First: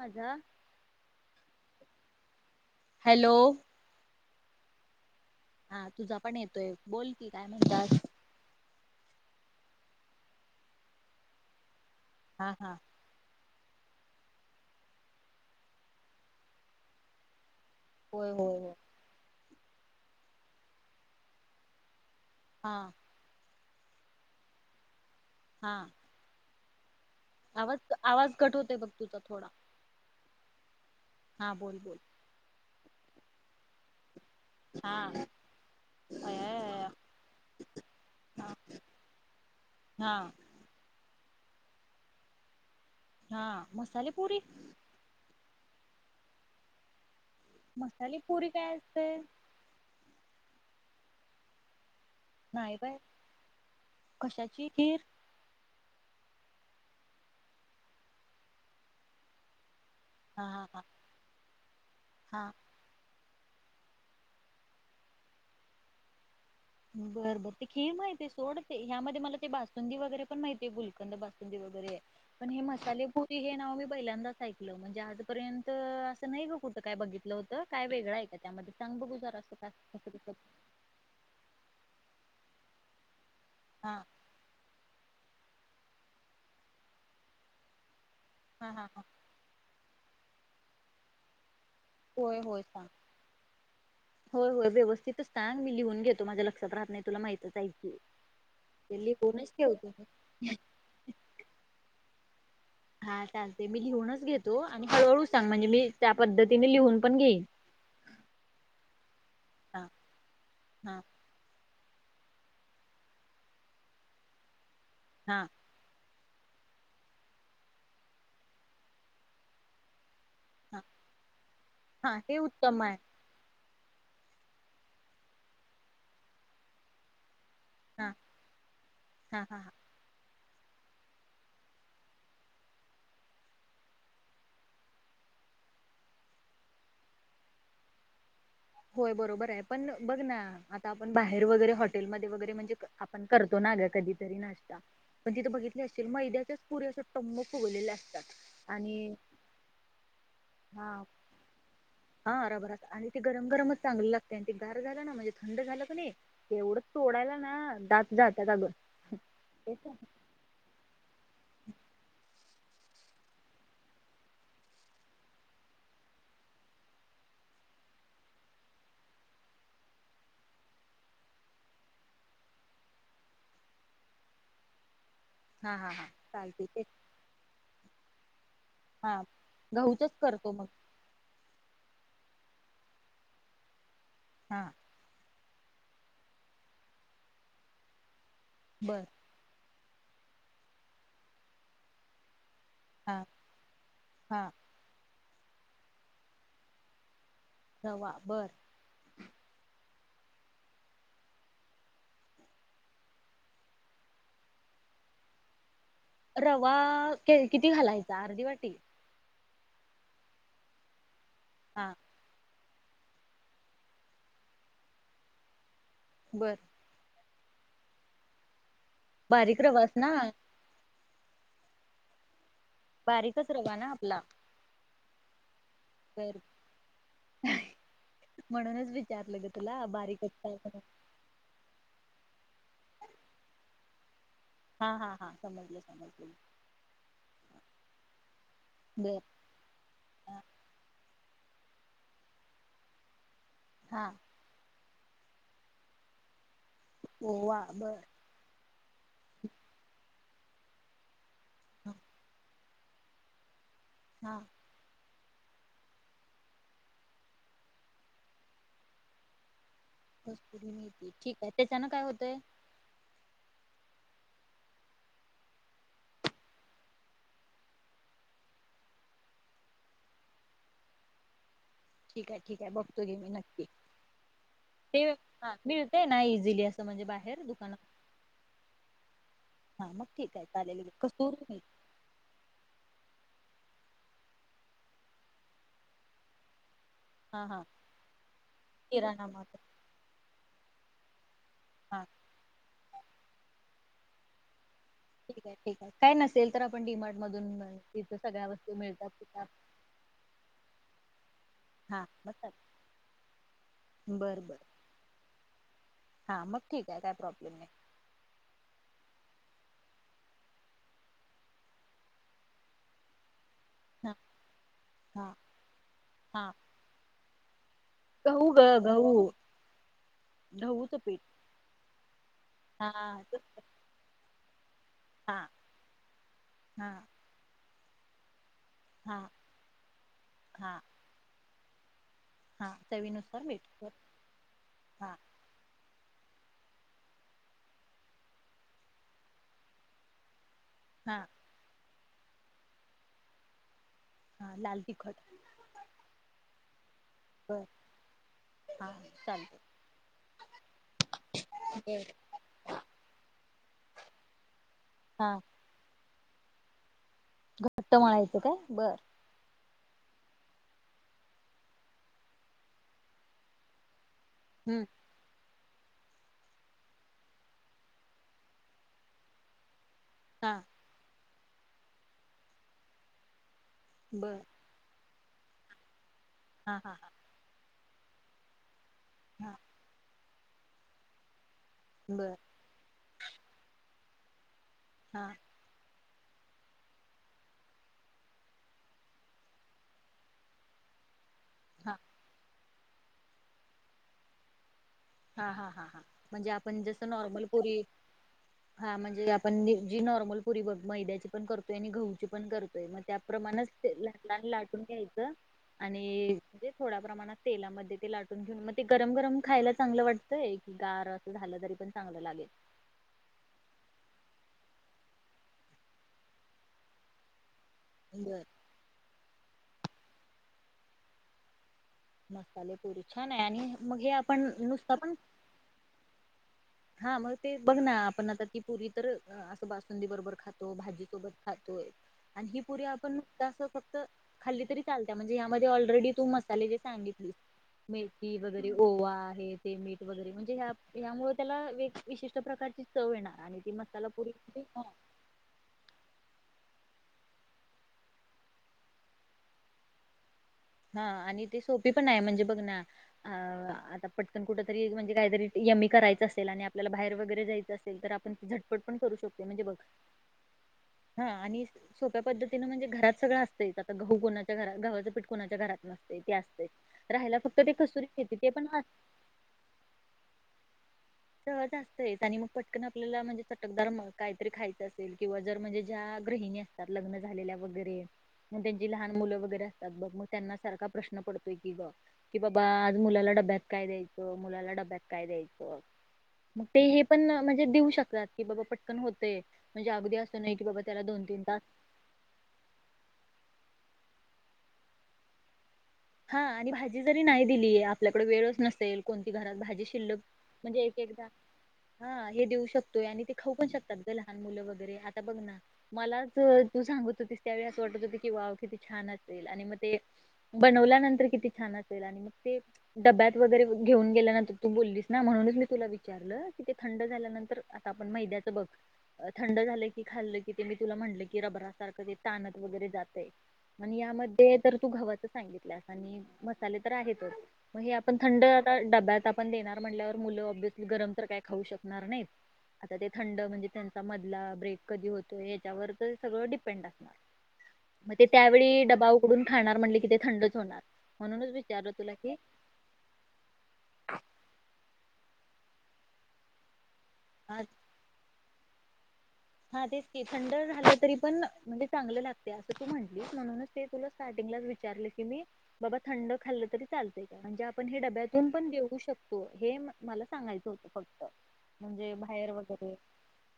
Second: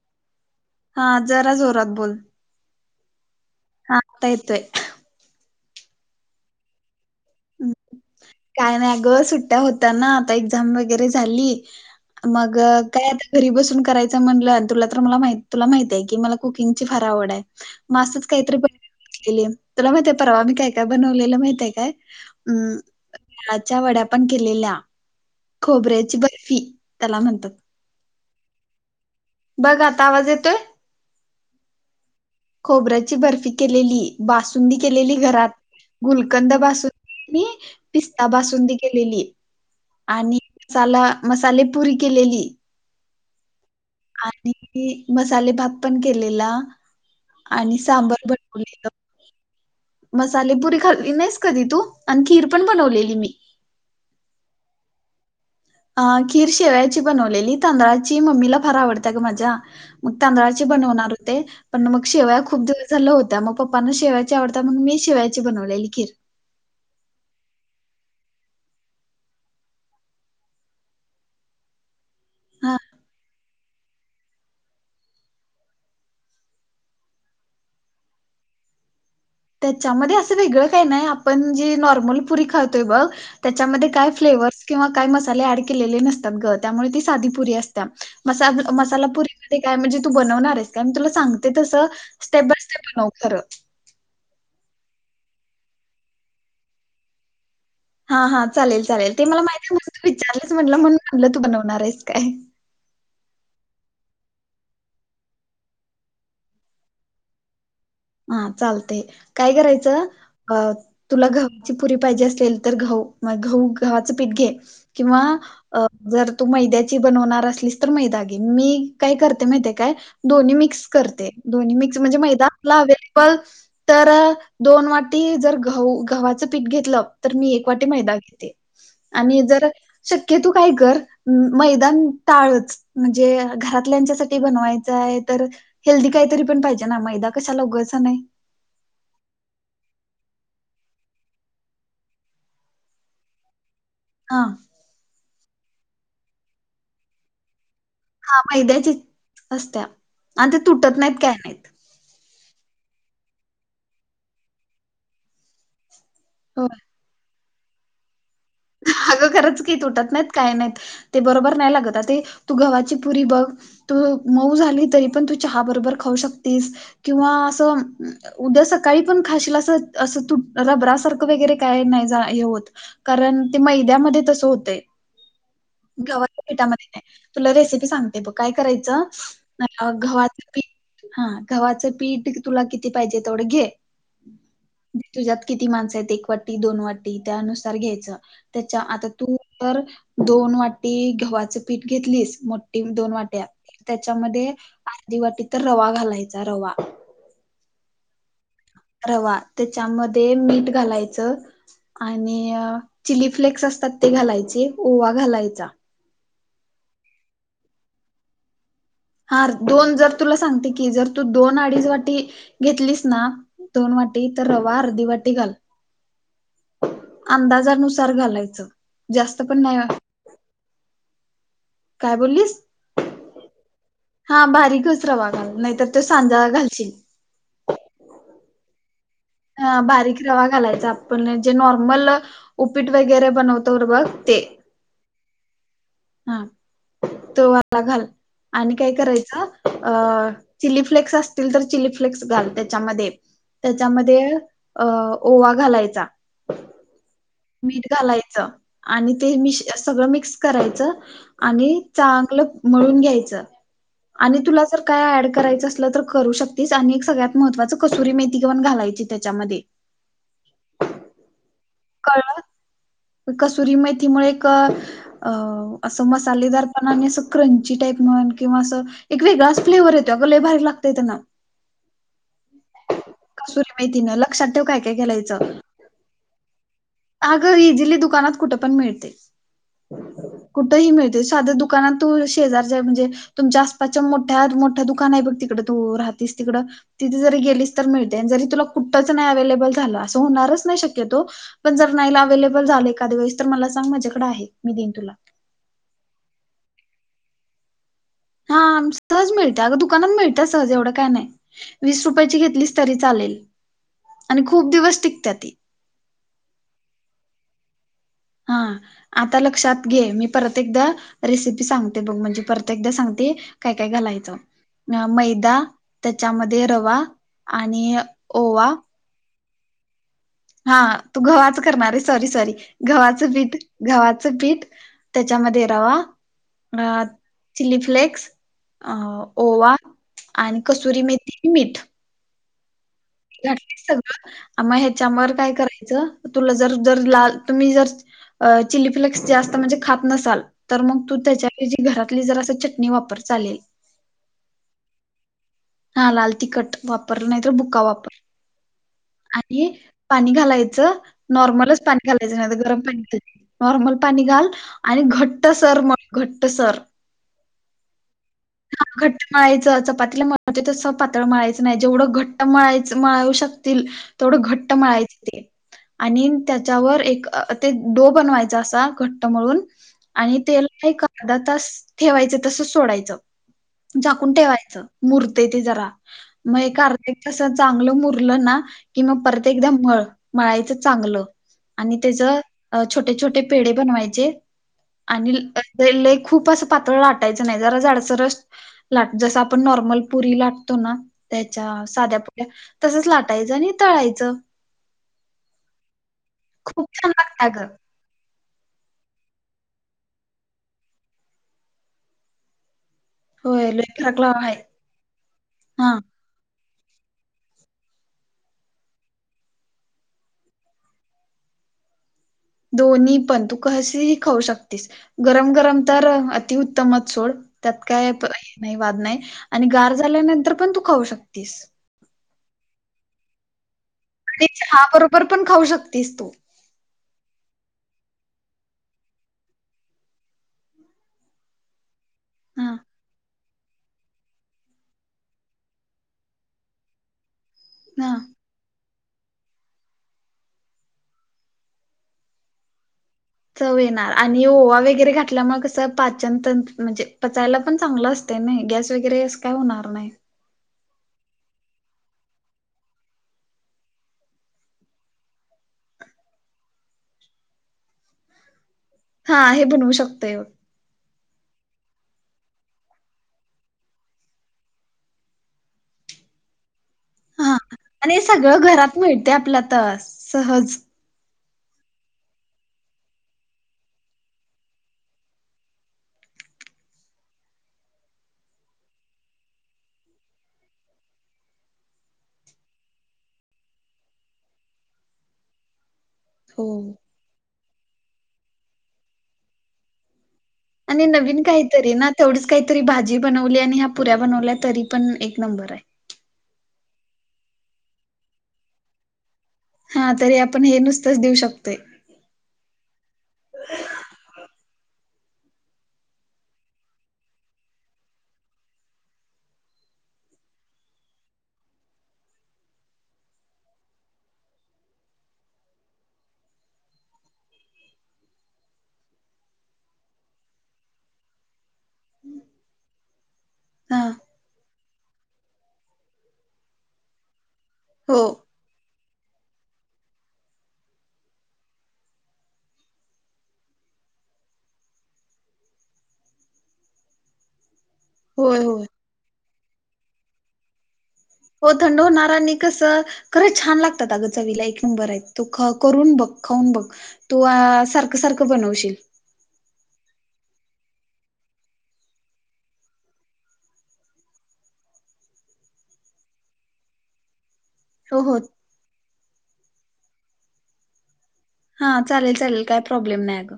हाजा. हा जरा जोरात बोल. हॅलो. हा आता येतोय. हा तुझा पण येतोय. बोल की, काय म्हणतात? काय नाही अग. सुट्ट्या होता ना. आता एक्झाम वगैरे झाली. हा मग हा काय आता घरी बसून करायचं म्हणलं. तुला तर मला माही तुला माहिते. की मला कुकिंगची फार आवडे. म असाच होय होय काहीतरी होय बनवत बसलेले. तुला माहितय परवा मी काय काय बनवलेलं माहितय काय? हां. नारळाच्या वड्या पण केलेल्या. हा खोबऱ्याची बर्फी. त्याला म्हणत आवाज आवाज कट होतोय बघ. तुझा थोडा. बघा आता आवाज येतोय. हां बोल बोल. खोबऱ्याची बर्फी केलेली. बासुंदी हा केलेली घरात. गुलकंद अ बासुंदी, पिस्ता बासुंदी केलेली. हा. साला मसाले पुरी केलेली. हा मसाले पुरी. आणि मसाले भाात पण केलेला. आणि सांबर मसाले पुरी काय बनवलेलं. असते मसालेपुरी खाल्ली नाहीस कधी तू. आणि खीर पण नाही बाय बनवलेली मी. कशाची खीर. अ खीर शेवयाची बनवलेली. तांदळाची मम्मीला फार आवडतेय ग माझ्या. मग हा हा तांदळाचे हा बनवणार होते. पण मग शेवय हा खूप दिवस झालं होत्या. मग पप्पांना शेवायची आवडता. मग मी शेवायची बनवलेली खीर. बरं बर. ते खीर माहतीे सोड. ते ह्यामध्ये मला ते बासुंदी वगैरे पण माहितीये. गुलकंद बासुंदी वगैरे. पण हे हा मसालेपुरी हे नाव मी पहिल्यांदाच ऐकलं. म्हणजे इआजपर्यंत असं नाही ग कुठं काय बघितलं होतं. काय वेगळं का त्यामध्ये? सांग बगू जरास. त्याच्यामध्ये असं वेगळं काही नाही. आपण जे नॉर्मल पुरी खातातोय बघ. त्याच्यामध्ये हा काय, फ्लेवर्स किंवा काय मसाले ऍड केलेले नसतात ग. त्यामुळे ती साधीपुरी असते. म हा हा हा मसाला पुरीमध्ये काय, म्हणजे तू बनवणारे काय मी तुला सांगते तस. होय होय सांग. होय होय व्यवस्थितच सांग. मी लिहून घेतो. माझ्या लक्षात राहत नाही तुला माहितच आहे की. हा हा. चालेल चालेल. ते मला लिहूनच माहितीये. ठेवते म्हणून त मी विचारलं म्हटलं म्हणून म्हणलं तू बनवणारेस काय? हा चालते. मी लिहूनच घेतो. आणि हळहळू सांग. म्हणजे मी त्या पद्धतीने लिहून पण घेईन. हा चालतय. काय हा करायचं, अ हा तुला घ ची पुरी पाहिजे असेल. तर गहू गहू गव्हाच पीठ घे. किंवा हा अ जर तू मैद्याची बनवणार असलीस तर, मैदा घे. मी काय करते माहिते काय? दोन्ही हा मिक्स करते. दोन्ही मिक्स हा म्हणजे, हे मैदा आपला उत्तम हवे आहे सल. तर दोन वाटी जर गहु, गव्हाचं पीठ घेतलं. तर मी एक वाटी हा मैदा घेते. आणि हा हा जर शक्य तू काय कर मैदान टाळच. म्हणजे घरातल्यांच्यासाठी बनवायचं आहे, तर हेल्दी काहीतरी पण पाहिजे ना मैदा. कशाला लोघाचं नाही. होय बरोबर आहे पण बघ ना आता आपण बाहेर वगैरे, हॉटेलमध्ये वगैरे, म्हणजे आपण करतो ना ग कधी तरी हां, नाश्ता पण तिथं बघितली असशील मैद्याच्याच पुरे अस टम्म फुगलेल्या अस हा मैद्याचीच असत्या आणि ते हा तुटत नाहीत काय नाहीत. हा रबरच आणि ती गरम गरमच चांगली लागते, आणि ते गार झालं ना म्हणजे थंड झालं कनी ते होय. एवढंच तोडायला ना दात जात्यात अगं! अगं खरंच की तुटत नाहीत काय नाहीत ते बरोबर नाही लागत आ ते तू गव्हाची पुरी बघ. तू मऊ झाली तरी पण तू चहा बरोबर खाऊ शकतेस, किंवा असं उद्या सकाळी पण खाशीला अस असं तु रबरा सारखं वगैरे काय नाही हे होत. कारण ते मैद्यामध्ये तस होतय, हा हा हा गव्हाच्या चालते ते पिठामध्ये नाही‌. तुला रेसिपी सांगते बघ काय करायचं हा गहूचच गव्हाच करतो पी मग हा गव्हाचं पीठ तुला किती पाहिजे तेवढं घे. हां. तुझ्यात किती माणसं आहेत एक वाटी, दोन वाटी, त्यानुसार घ्यायचं. त्याच्या बर आता तू तर दोन वाटी गव्हाचं पीठ घेतलीस. दोन हा वाट्या हा त्याच्यामध्ये आर्धी वाटी तर रवा घालायचा रवा. रवा बरं! रवा त्याच्यामध्ये मीठ घालायचं. आणि अं चिलीफ्लेक्स असतात ते घालायचे. ओवा घालायचा. रवा किती घालायचा? अर्धी वाटी. हा दोन जर तुला सांगते की जर तू दोन अडीच हा वाटी घेतलीस ना दोन वाटी तर रवा अर्धी वाटी घाल. बरं! अंदाजानुसार घालायचं. जास्त पण बारीक नाही रवास ना. काय बोललीस? बारीकच रवा ना आपला? ह बारीकच रवा घाल. नाहीतर तो तर सांजा घालशील. म्हणूनच विचारलं ग हा तुला बारीक बारीकच रवा काय म्हणून ‌. घालायचा आपण जे नॉर्मल उपीट वगैरे बनवतो बघ ते. हा हा हां समजल समजल. हा तो वाला घाल आणि काय बर करायचं? अ चिली फ्लेक्स असतील तर चिली फ्लेक्स घाल त्याच्यामध्ये हा त्याच्यामध्ये अं ओवा घालायचा. ओवा मीठ बर घालायचं आणि ते मि सगळं मिक्स करायचं. आणि चांगलं मळून घ्यायचं आणि हा तुला जर काय ऍड करायचं असलं तर करू शकतेस. आणि एक सगळ्यात महत्वाचं कसुरी मेथी घेन घालायची त्याच्यामध्ये. कसूरी मेथी ठीक आहे. त्याच्यानं काय कळलं होतंय? कसुरी मेथीमुळे एक अं असं मसालेदारपणाने असं क्रंची टाईप म्हणून किंवा असं एक वेगळाच फ्लेवर येतो अग लय भारी लागतय त्यानं. ठीक आहे ठीकय बघतो घे मी नक्की. कसुरी मेथीनं लक्षात ठेव काय काय ते, घालायचं. हा मिळतेय ना इझिली असं म्हणजे बाहेर अगं दुकानात. इझिली दुकानात कुठ पण मिळते, हा मग ठीक आहे कुठे चालेल घे ही मिळते कस्तुरी साध्या मेथी दुकानात. तू शेजारच्या म्हणजे तुमच्या आसपासच्या मोठ्या मोठ्या दुकान आहे बघ तिकड तू राहतेस तिकड. तिथे जरी हा हा गेलीच तर मिळते जरी तुला कुठंच किराणा नाही माल अव्हेलेबल झालं असं होणारच नाही शक्यतो. पण जर हा नाहीला अवेलेबल झाले एखाद्यावेळेस तर मला सांग माझ्याकडे आहे मी देईन तुला. ठीक आहे ठीक आहे काय नसेल तर आपण डीमार्ट मधून त सगळ हा सहज मिळत अगं दुकानात मिळत सहज एवढं काय नाही वीस हा मग रुपयाची चालेल घेतलीस तरी चालेल बर आणि बर खूप दिवस टिकत ती. हा, मग ठीक आहे काय प्रॉब्लेम नाही. हा आता लक्षात घे मी परत एकदा रेसिपी सांगते बघ म्हणजे परत एकदा सांगते काय काय हा घालायचं हा मैदा त्याच्यामध्ये रवा आणि घऊ ओवा ग घऊ हा तू गव्हाच करणार आहे सॉरी सॉरी हा गव्हाचं पीठ गव्हाचं पीठ हा त्याच्यामध्ये ये हा रवा चिली फ्लेक्स अ हा ओवा आणि हा कस्तुरी मेथी मीठ हा चवी न घ सगळं आ ह्याच्यावर काय करायच तुला जर जर लाल तुम्ही जर चिली फ्लेक्स जास्त म्हणजे खात नसाल तर मग तू हा त्याच्या ऐवजी घरातली जर असं चटणी वापर चालेल हा लाल तीखट हा लाल तिखट वापर नाही तर बर बुक्का वापर हा चालत आणि पाणी घालायचं नॉर्मलच पाणी बर घालायचं नाही गरम पाणी नॉर्मल पाणी घाल आणि हा घट्ट सर घट्ट सर घट्ट म्हणायचं काय बर घट्ट माळायचं चपातीला म्हे तसं पातळ मळायचं नाही जेवढं घट्ट मळायच मळू शकशील थोडं घट्ट हम्म मळायच ते आणि त्याच्यावर एक ते डो बनवायचा असा घट्ट म्हळून आणि हा तेला एक अर्धा तास ठेवायचं तसच सोडायचं झाकून बर ठेवायचं मुरते ते जरा मग हा एक हा अर्ध्या हा एक तासात चांगलं मुरलं ना कि मग परत हा एकदा मळ मळायचं चांगलं आणि त्याच बर अ छोटे छोटे पेढ बनवायचे हा आणि खूप असं पातळ लाटायचं नाही जरा जाडसर लाट जस आपण नॉर्मल पुरी लाटतो ना त्याच्या हा साध्या पुरी्या तसच लाटायचं आणि तळायचं हा हा हा हा म्हणजे आपण खूप जसं छान नॉर्मल लागते अगं पुरी हा म्हणजे आपण जी नॉर्मल पुरी ब मैद्याची पण करतोय आणि घहूची पण करतोय म त्याप्रमाणच होय ते लय फरक लहान लाव लहान आहे लाटून घ्यायचं हा आणि े थोड्या प्रमाणात तेलामध्ये ते लाटून घेऊन मग ते गरम गरम खायला चांगलं वाटतंय की गार असं झालं तरी पण चांगलं लागेल दोन्ही पण तू कसही खाऊ शकतेस गरम गरम तर अतिउत्तमच सोड त्यात काय बर नाही वाद नाही आणि गार झाल्यानंतर पण तू खाऊ शकतेस मसालेप पुरी छान आहे आणि मग हे आणि आपण चहा नुसता बरोबर पण खाऊ शकतेस तू हा मग ते बघ ना आपण आता ती पुरी तर असं बासुंदी बरोबर खातो भाजीसोबत खातोय आणि ही हा पुरी आपण फक्त खाली तरी चालत म्हणजे यामध्ये ऑलरेडी तू मसाले जे सांगितली हा मेथी वगैरे ओवा आहे ते मीठ वगैरे म्हणजे ह्या ह्यामुळे त्याला वे विशिष्ट प्रकारची चव येणार आणि च ती मसाला येणार पुरी आणि ओवा वगैरे घातल्या मग असं पाचनत म्हणजे पचायला पण चांगलं असते नाही गॅस वगैरे अस काय होणार नाही हा आणि ते सोपी पण आहे म्हणजे बघ ना अ आता पटकन कुठ तरी म्हणजे काहीतरी यमी करायचं असेल आणि आपल्याला बाहेर वगैरे जायचं असल तर आपण झटपट पण करू हा शकतो म्हणजे हे बघ. बनवू शकतोय बघ. हा आणि सोप्या पद्धतीनं म्हणजे घरात सगळं असतंच आता गहू कोणाच्या घरात घवाच पिठ कोुणाच्या घरात नसते ते असते. हा आणि हे सगळं घरात मिळते आपल्या तर सहज. सह जास्त आहेत आणि मग पटकन आपल्याला म्हणजे चटकदार काहीतरी खायचं असेल किंवा जर म्हणजे ज्या गृहिणी त्यात लग्न झालेल्या वगैरे. मग त्यांची लहान मुलं वगैरे असतात बघ मग त्यांना सारखा प्रश्न पडतोय की ब कि बाबा आज मुलाला डब्याक काय द्यायचो मुलाला डब्याक काय द्यायचं. मग हो ते हे पण म्हणजे देऊ शकतात की बाबा पटकन होते म्हणजे अगदी अस. नाही की बाबा त्याला आणि दोन नवीन तीन तास काहीतरी ना तेवढीच काहीतरी भाजी बनवली आणि ह्या पुऱ्या बनवल्या तरी पण एक नंबर आहे. हा आणि भाजी जरी नाही दिली आपल्याकडे वेळच नसेल कोणती घरात भाजी हा शिल्लक तरी आपण हे म्हणजे एक नुसतंच एकदा देऊ शकतोय हा हे देऊ शकतोय आणि ते खाऊ पण शकतात ग लहान मुलं वगैरे आता बघ ना. मलाच तू सांगत होतीस त्यावेळी असं वाटत होत की वाव किती छान असेल आणि मग ते बनवल्यानंतर किती छान असेल आणि मग ते डब्यात वगैरे घेऊन गेल्यानंतर तू बोललीस ना म्हणूनच मी तुला विचारलं कि ते थंड झाल्यानंतर आता आपण मैद्याचं बघ. थंड झालं की खाल्लं की ते मी तुला म्हटलं की रबरासारखं ते ताणत वगैरे जात आहे. आणि हा यामध्ये तर तू घवाच सांगितलंस आणि मसाले तर आहेतच. मग हे आपण हो थंड आता डब्यात आपण देणार म्हटल्यावर मुलं ऑब्ियसली गरम तर काही खाऊ शकणार नाहीत. आता ते थंड म्हणजे त्यांचा मधला ब्रेक कधी होतोय याच्यावर तर सगळं डिपेंड आहेत. मग ते होय त्यावेळी होय डबा उघडून खाणार म्हणले कि ते थंडच होणार. म्हणूनच हो विचारलं थड तुला की नाराणनी कस खरं छान लागतात अगचा विला एक नंबर आहे तो करून बघ खाऊन बघ. तू हा सारखं सारखं बनवशील. हा तेच ते थंड झालं तरी पण म्हणजे चांगलं लागते असं तू म्हटलीस म्हणूनच ते तुला स्टार्टिंगलाच विचारलं की मी बाबा थंड खाल्लं तरी चालतं. म्हणजे आपण हे हो हो डब्यातून पण देऊ शकतो हे मला सांगायचं होतं फक्त म्हणजे बाहेर वगैरे नाहीग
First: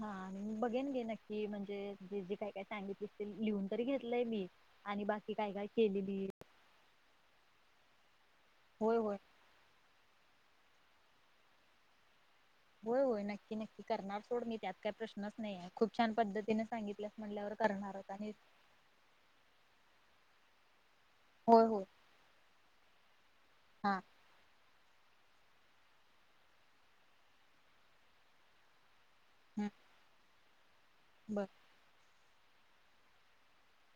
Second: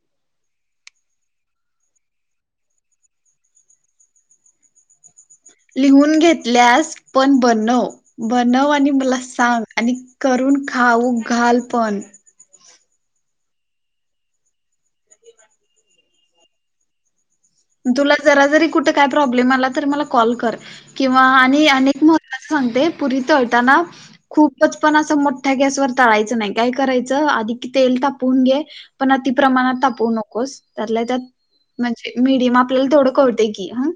हा आणि बघेन गे नक्की म्हणजे जे जे काय काय सांगितलं ते लिहून तरी घेतलंय मी आणि बाकी काय काय केलेली. लॅस पण बनव बनव आणि होय मला होय सांग आणि करून खाऊ घाल पण होय होय नक्की नक्की करणार सोड म त्यात काही प्रश्नच नाहीे खूप छान पद्धतीने सांगितल्यास म्हटल्यावर तुला जरा जरी कुठे काय प्रॉब्लेम आला तरी मला कॉल कर. किंवा आणि होय होय अनेक महत्वाच सांगते पुरी तळताना. हा खूपच पण असं मोठ्या गॅसवर टळायचं नाही काय करायचं आधी क तेल तापवून घे पण अति हम्म प्रमाणात तापवू नकोस त्यातला त्यात बर म्हणजे मीडियम आपल्याला थोडं क होतं की ह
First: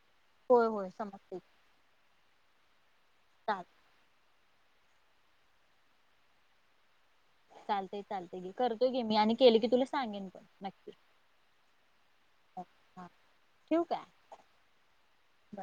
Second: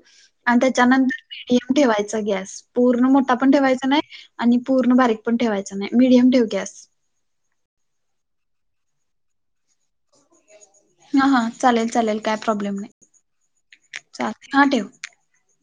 आणि होय होय समजते त्याच्यानंतरडय ठेवायचा गॅस पूर्ण मोठा पण चाल ठेवायचा नाही. आणि पूर्ण बारीक पण ठेवायचं नाही मिडियम ठेव गॅस चालतंय चालतय गे करतोय गे मी आणि केले की तुला सांगेन पण नक्की. हा हा चालेल चालेल काय प्रॉब्लेम हा ठेवू काय नाही चाल हा ठेव. बर